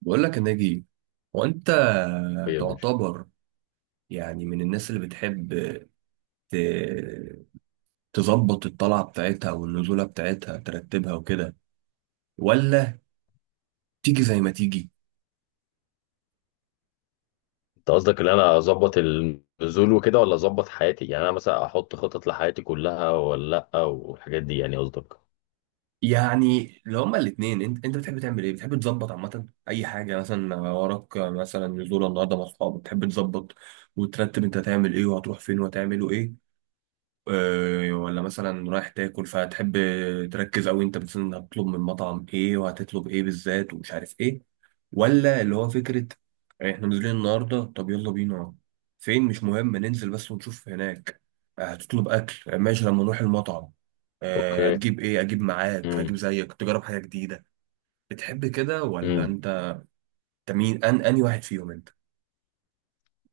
بقول لك يا ناجي، هو انت ايه يا باشا. تعتبر يعني من الناس اللي بتحب ت- تظبط الطلعه بتاعتها والنزوله بتاعتها، ترتبها وكده؟ ولا تيجي زي ما تيجي؟ انت قصدك ان انا اظبط النزول وكده ولا اظبط حياتي؟ يعني انا مثلا احط خطط لحياتي كلها ولا لا والحاجات دي، يعني قصدك؟ يعني لو هما الاثنين، انت بتحب تعمل ايه؟ بتحب تظبط عامه اي حاجه؟ مثلا وراك مثلا نزوله النهارده مع اصحابك، بتحب تظبط وترتب انت هتعمل ايه وهتروح فين وهتعملوا ايه؟ ولا مثلا رايح تاكل فتحب تركز اوي انت مثلا هتطلب من مطعم ايه وهتطلب ايه بالذات ومش عارف ايه؟ ولا اللي هو فكرة احنا نازلين النهاردة، طب يلا بينا؟ فين مش مهم، ننزل بس ونشوف هناك، هتطلب أكل، ماشي، لما نروح المطعم اوكي. هتجيب ايه؟ اجيب معاك؟ هجيب زيك، تجرب حاجة جديده. بتحب كده ولا امم. انت؟ أنت مين؟ ان اني واحد فيهم انت؟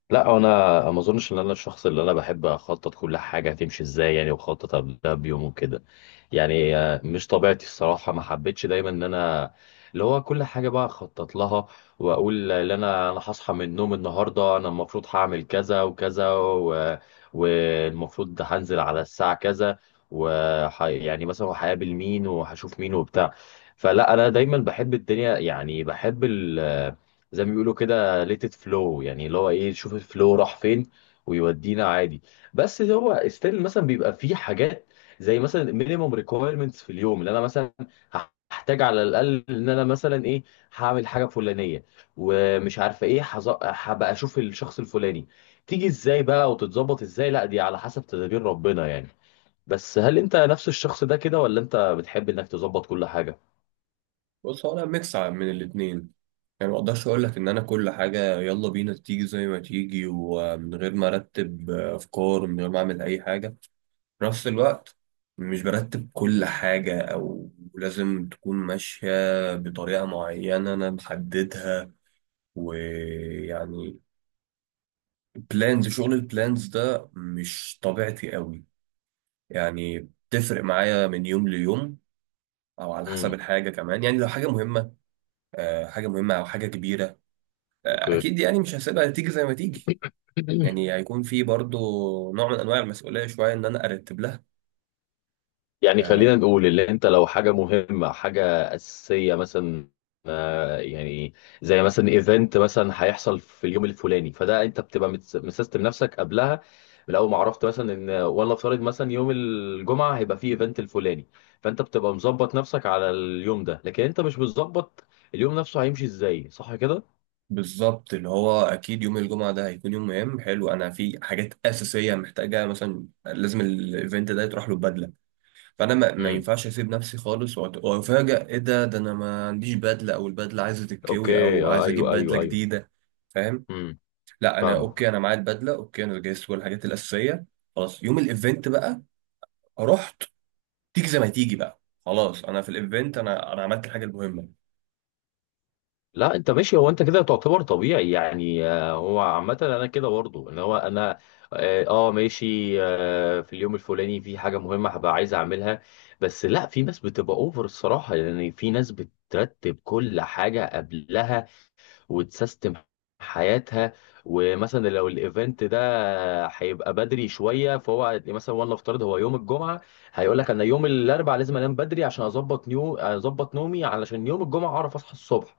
لا، انا ما اظنش ان انا الشخص اللي انا بحب اخطط كل حاجه هتمشي ازاي يعني، وخطط قبلها بيوم وكده. يعني مش طبيعتي الصراحه، ما حبيتش دايما ان انا اللي هو كل حاجه بقى اخطط لها، واقول ان انا هصحى من النوم النهارده، انا المفروض هعمل كذا وكذا والمفروض ده هنزل على الساعه كذا، يعني مثلا هقابل مين وهشوف مين وبتاع. فلا، انا دايما بحب الدنيا، يعني بحب زي ما بيقولوا كده، ليتد فلو، يعني اللي هو ايه، شوف الفلو راح فين ويودينا عادي. بس هو ستيل مثلا بيبقى فيه حاجات، زي مثلا مينيموم ريكويرمنتس في اليوم اللي انا مثلا هحتاج على الاقل ان انا مثلا ايه، هعمل حاجه فلانيه، ومش عارفه ايه، هبقى اشوف الشخص الفلاني تيجي ازاي بقى وتتظبط ازاي، لا دي على حسب تدابير ربنا يعني. بس هل انت نفس الشخص ده كده، ولا انت بتحب انك تظبط كل حاجه؟ بص، هو انا ميكس من الاتنين. يعني ما اقدرش اقول لك ان انا كل حاجة يلا بينا تيجي زي ما تيجي ومن غير ما ارتب افكار، من غير ما اعمل اي حاجة. في نفس الوقت مش برتب كل حاجة أو لازم تكون ماشية بطريقة معينة أنا محددها. ويعني بلانز، شغل البلانز ده مش طبيعتي قوي. يعني بتفرق معايا من يوم ليوم، أو على حسب امم. الحاجة كمان. يعني لو حاجة مهمة، حاجة مهمة أو حاجة كبيرة، اوكي. أكيد يعني مش هسيبها تيجي زي ما تيجي. يعني هيكون في برضو نوع من أنواع المسؤولية شوية إن أنا أرتب لها. يعني آه، خلينا نقول، اللي انت لو حاجة مهمة، حاجة أساسية مثلا، يعني زي مثلا ايفنت مثلا هيحصل في اليوم الفلاني، فده انت بتبقى مسيستم نفسك قبلها، من اول ما عرفت مثلا ان، ولا افترض مثلا يوم الجمعة هيبقى فيه ايفنت الفلاني، فانت بتبقى مظبط نفسك على اليوم ده، لكن انت مش مظبط اليوم نفسه هيمشي ازاي، صح كده؟ بالظبط، اللي هو اكيد يوم الجمعه ده هيكون يوم مهم حلو، انا في حاجات اساسيه محتاجه، مثلا لازم الايفنت ده يتروح له بدله. فانا ما امم. ينفعش اسيب نفسي خالص وافاجئ ايه؟ ده انا ما عنديش بدله، او البدله عايزه تتكوي، اوكي. او آه، عايز اجيب ايوه، بدله ايوه، ايوه. جديده. فاهم؟ امم. لا انا فاهمك. اوكي، انا معايا البدله، اوكي انا جهزت كل الحاجات الاساسيه. خلاص يوم الايفنت بقى رحت، تيجي زي ما تيجي بقى. خلاص، انا في الايفنت، انا عملت الحاجه المهمه. لا، انت ماشي، هو انت كده تعتبر طبيعي يعني، هو عامة انا كده برضه، ان هو انا ماشي، في اليوم الفلاني في حاجة مهمة هبقى عايز اعملها. بس لا، في ناس بتبقى اوفر الصراحة، يعني في ناس بترتب كل حاجة قبلها وتسيستم حياتها، ومثلا لو الايفنت ده هيبقى بدري شوية، فهو مثلا وانا افترض هو يوم الجمعة، هيقول لك انا يوم الاربعاء لازم انام بدري عشان اظبط اظبط نومي علشان يوم الجمعة اعرف اصحى الصبح.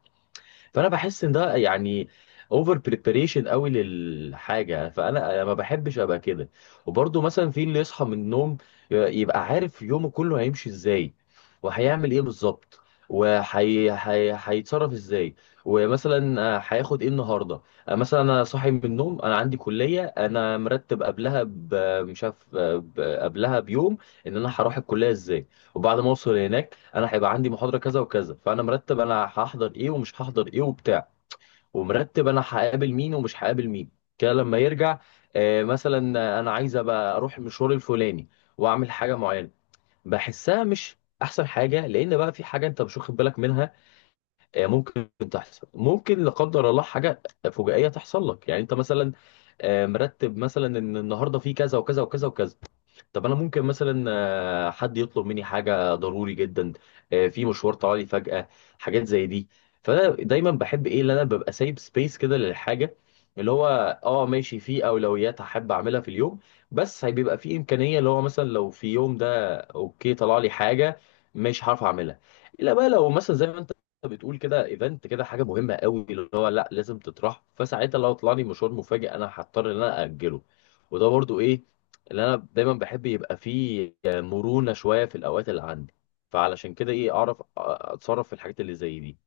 فانا بحس ان ده يعني اوفر بريباريشن قوي للحاجه، فانا ما بحبش ابقى كده. وبرضه مثلا في اللي يصحى من النوم يبقى عارف يومه كله هيمشي ازاي وهيعمل ايه بالظبط، وهي هيتصرف ازاي، ومثلا هياخد ايه النهارده. مثلا انا صاحي من النوم، انا عندي كليه، انا مرتب قبلها مش عارف، قبلها بيوم ان انا هروح الكليه ازاي، وبعد ما اوصل هناك انا هيبقى عندي محاضره كذا وكذا، فانا مرتب انا هحضر ايه ومش هحضر ايه وبتاع، ومرتب انا هقابل مين ومش هقابل مين، كده لما يرجع. مثلا انا عايز ابقى اروح المشوار الفلاني واعمل حاجه معينه، بحسها مش احسن حاجه، لان بقى في حاجه انت مش واخد بالك منها، ممكن تحصل ممكن لا قدر الله، حاجه فجائيه تحصل لك، يعني انت مثلا مرتب مثلا ان النهارده في كذا وكذا وكذا وكذا، طب انا ممكن مثلا حد يطلب مني حاجه ضروري جدا، في مشوار طلعلي فجاه، حاجات زي دي. فانا دايما بحب ايه، اللي انا ببقى سايب سبيس كده للحاجه، اللي هو اه ماشي، في اولويات هحب اعملها في اليوم، بس بيبقى في امكانيه، اللي هو مثلا لو في يوم ده اوكي طلع لي حاجه مش هعرف اعملها، الا بقى لو مثلا زي ما انت بتقول كده، ايفنت كده، حاجه مهمه قوي، اللي هو لا، لازم تطرح، فساعتها لو طلع لي مشوار مفاجئ انا هضطر ان انا اجله. وده برضو ايه اللي انا دايما بحب يبقى فيه مرونة شوية في الاوقات اللي عندي، فعلشان كده ايه، اعرف اتصرف في الحاجات اللي زي دي.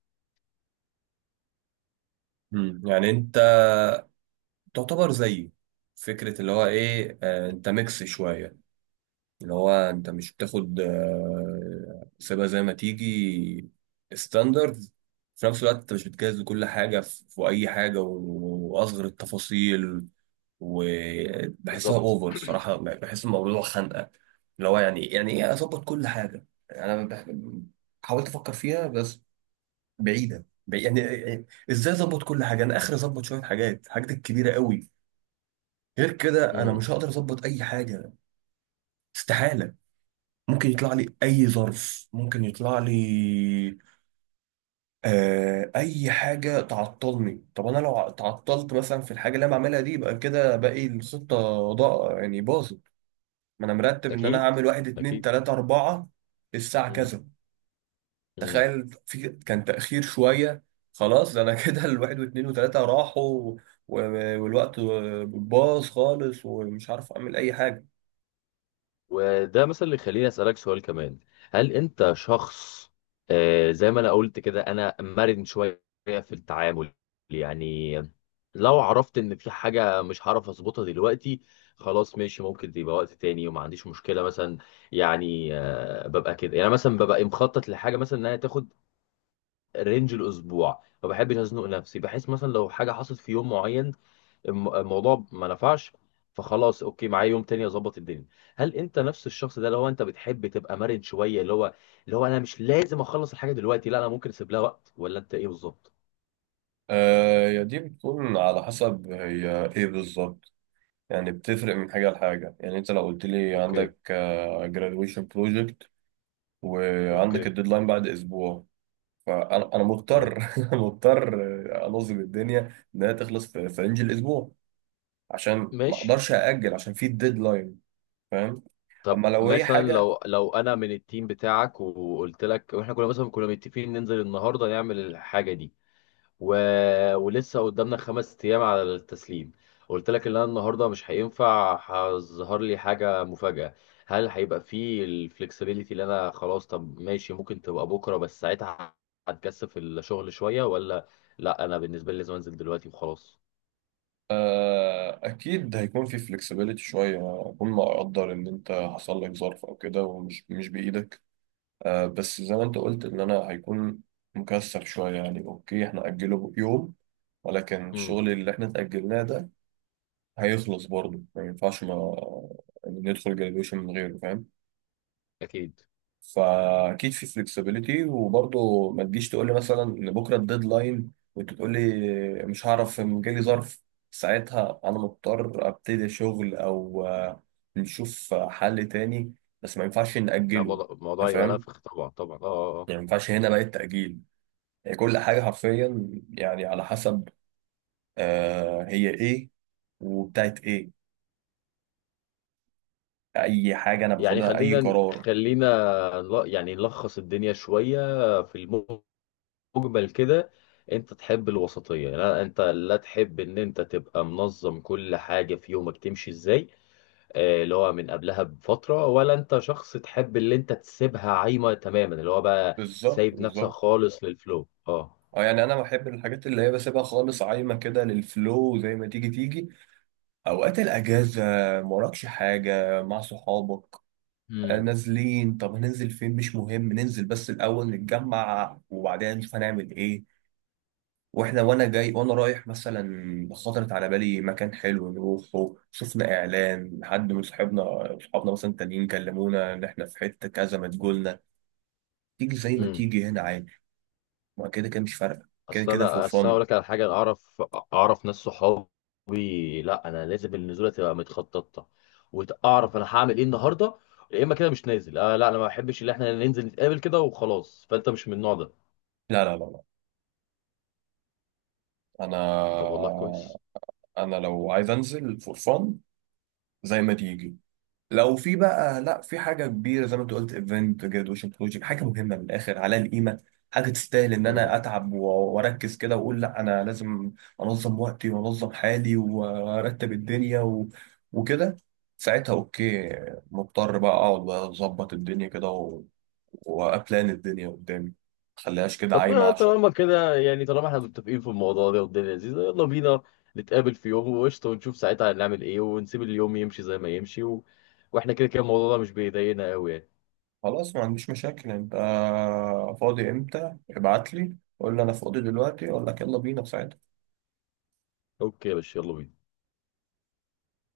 يعني تعتبر زيه فكرة اللي هو إيه، آه أنت ميكس شوية. اللي هو أنت مش بتاخد آه سيبها زي ما تيجي ستاندرد، في نفس الوقت أنت مش بتجهز لكل حاجة في أي حاجة وأصغر التفاصيل. وبحسها بالظبط. أوفر الصراحة، بحس الموضوع خنقة، اللي هو يعني يعني إيه أظبط كل حاجة؟ أنا بح- حاولت أفكر فيها بس يعني يعني إزاي أظبط كل حاجة؟ أنا آخر أظبط شوية حاجات، الحاجات الكبيرة قوي. غير كده انا امم. مش هقدر اظبط اي حاجه، استحاله. ممكن يطلع لي اي ظرف، ممكن يطلع لي آه اي حاجه تعطلني. طب انا لو تعطلت مثلا في الحاجه اللي انا بعملها دي، يبقى كده باقي الخطه ضاع، يعني باظت. ما انا مرتب ان انا اكيد، هعمل واحد اتنين اكيد. تلاته اربعه الساعه امم. كذا. امم. تخيل في كان تاخير شويه، خلاص ده انا كده الواحد واتنين وتلاته راحوا، و- والوقت باظ خالص ومش عارف اعمل اي حاجه. وده مثلا اللي يخليني اسالك سؤال كمان، هل انت شخص زي ما انا قلت كده، انا مرن شويه في التعامل، يعني لو عرفت ان في حاجه مش هعرف اظبطها دلوقتي، خلاص ماشي ممكن يبقى وقت تاني وما عنديش مشكله مثلا، يعني ببقى كده، يعني مثلا ببقى مخطط لحاجه مثلا انها تاخد رينج الاسبوع، ما بحبش ازنق نفسي، بحيث مثلا لو حاجه حصلت في يوم معين الموضوع ما نفعش، فخلاص اوكي معايا يوم تاني اظبط الدنيا. هل انت نفس الشخص ده، اللي هو انت بتحب تبقى مرن شويه، اللي هو انا مش لازم اخلص الحاجه دلوقتي، لا انا ممكن اسيب لها وقت، ولا انت ايه بالظبط؟ آه يا دي بتكون على حسب هي ايه بالظبط. يعني بتفرق من حاجة لحاجة. يعني انت لو قلت لي اوكي. عندك آه graduation project وعندك اوكي. الديدلاين بعد اسبوع، فانا تمام. مضطر مضطر انظم الدنيا انها تخلص في رينج الاسبوع، عشان ما ماشي. اقدرش ااجل عشان في الديدلاين. فاهم؟ طب اما لو هي مثلا حاجة لو انا من التيم بتاعك، وقلت لك واحنا كنا مثلا كنا متفقين ننزل النهارده نعمل الحاجه دي و... ولسه قدامنا خمس ايام على التسليم، قلت لك ان انا النهارده مش هينفع، هظهر لي حاجه مفاجاه، هل هيبقى فيه الفلكسبيليتي اللي انا خلاص طب ماشي ممكن تبقى بكره، بس ساعتها هتكثف الشغل شويه، ولا لا انا بالنسبه لي لازم انزل دلوقتي وخلاص؟ آه اكيد هيكون في flexibility شوية، اكون مقدر ان انت حصل لك ظرف او كده ومش مش بايدك، بس زي ما انت قلت ان انا هيكون مكسل شوية، يعني اوكي احنا اجله يوم، ولكن امم. الشغل اللي احنا اتأجلناه ده هيخلص برضه، ما ينفعش ما ندخل جراديويشن من غيره. فاهم؟ اكيد. فاكيد في فلكسبيليتي، وبرضه ما تجيش تقول لي مثلا ان بكره الديدلاين وانت تقول لي مش هعرف جالي ظرف. ساعتها انا مضطر ابتدي شغل او نشوف حل تاني، بس ما ينفعش لا، نأجله. انت الموضوع يبقى فاهم؟ نفخ، طبعا طبعا، اه اه آه. يعني ما ينفعش هنا بقى التأجيل. هي كل حاجة حرفيا يعني على حسب آه هي ايه وبتاعت ايه اي حاجة انا يعني باخدها اي خلينا قرار. خلينا يعني نلخص الدنيا شويه، في مجمل كده، انت تحب الوسطية، لا انت لا تحب ان انت تبقى منظم كل حاجة في يومك تمشي ازاي، اللي هو من قبلها بفترة، ولا انت شخص تحب اللي انت تسيبها عايمة تماما، اللي هو بقى بالظبط سايب نفسك بالظبط. خالص للفلو؟ اه. اه يعني انا بحب الحاجات اللي هي بسيبها خالص عايمة كده للفلو، زي ما تيجي تيجي. اوقات الاجازة، موراكش حاجة مع صحابك، آه امم. نازلين، طب هننزل فين؟ مش مهم ننزل، بس الاول نتجمع وبعدين نشوف هنعمل ايه. واحنا وانا جاي وانا رايح مثلا خطرت على بالي مكان حلو نروحه، شفنا اعلان، حد من صحابنا، صحابنا مثلا تانيين كلمونا ان احنا في حته كذا ما تقولنا، تيجي زي ما امم. تيجي هنا عادي. ما كده كده مش فارقه، كده اصل كده فور انا اصل أنا فن. اقول لك على حاجة، انا اعرف ناس صحابي، لا انا لازم النزولة تبقى متخططة واعرف انا هعمل ايه النهاردة، يا اما كده مش نازل، آه لا انا ما بحبش ان احنا ننزل نتقابل كده وخلاص، فانت مش من النوع ده؟ لا، انا طب والله كويس. انا لو عايز انزل فور فن زي ما تيجي. لو في بقى لا في حاجه كبيره زي ما انت قلت، ايفنت، جرادويشن بروجكت، حاجه مهمه من الاخر عليها القيمه، حاجه تستاهل ان امم. انا اتعب واركز كده واقول لا انا لازم انظم وقتي وانظم حالي وارتب الدنيا و... وكده، ساعتها اوكي، مضطر بقى اقعد بقى اظبط الدنيا كده و... وابلان الدنيا قدامي، ما خليهاش كده طب عايمه. عشان طالما كده، يعني طالما احنا متفقين في الموضوع ده، والدنيا لذيذة، يلا بينا نتقابل في يوم وقشطة، ونشوف ساعتها هنعمل ايه، ونسيب اليوم يمشي زي ما يمشي واحنا كده كده الموضوع ده مش بيضايقنا قوي يعني. خلاص، ما عنديش مشاكل. انت فاضي امتى؟ ابعت لي قول لي انا فاضي دلوقتي، اقول لك يلا بينا في ساعتها. اوكي يا باشا، يلا بينا.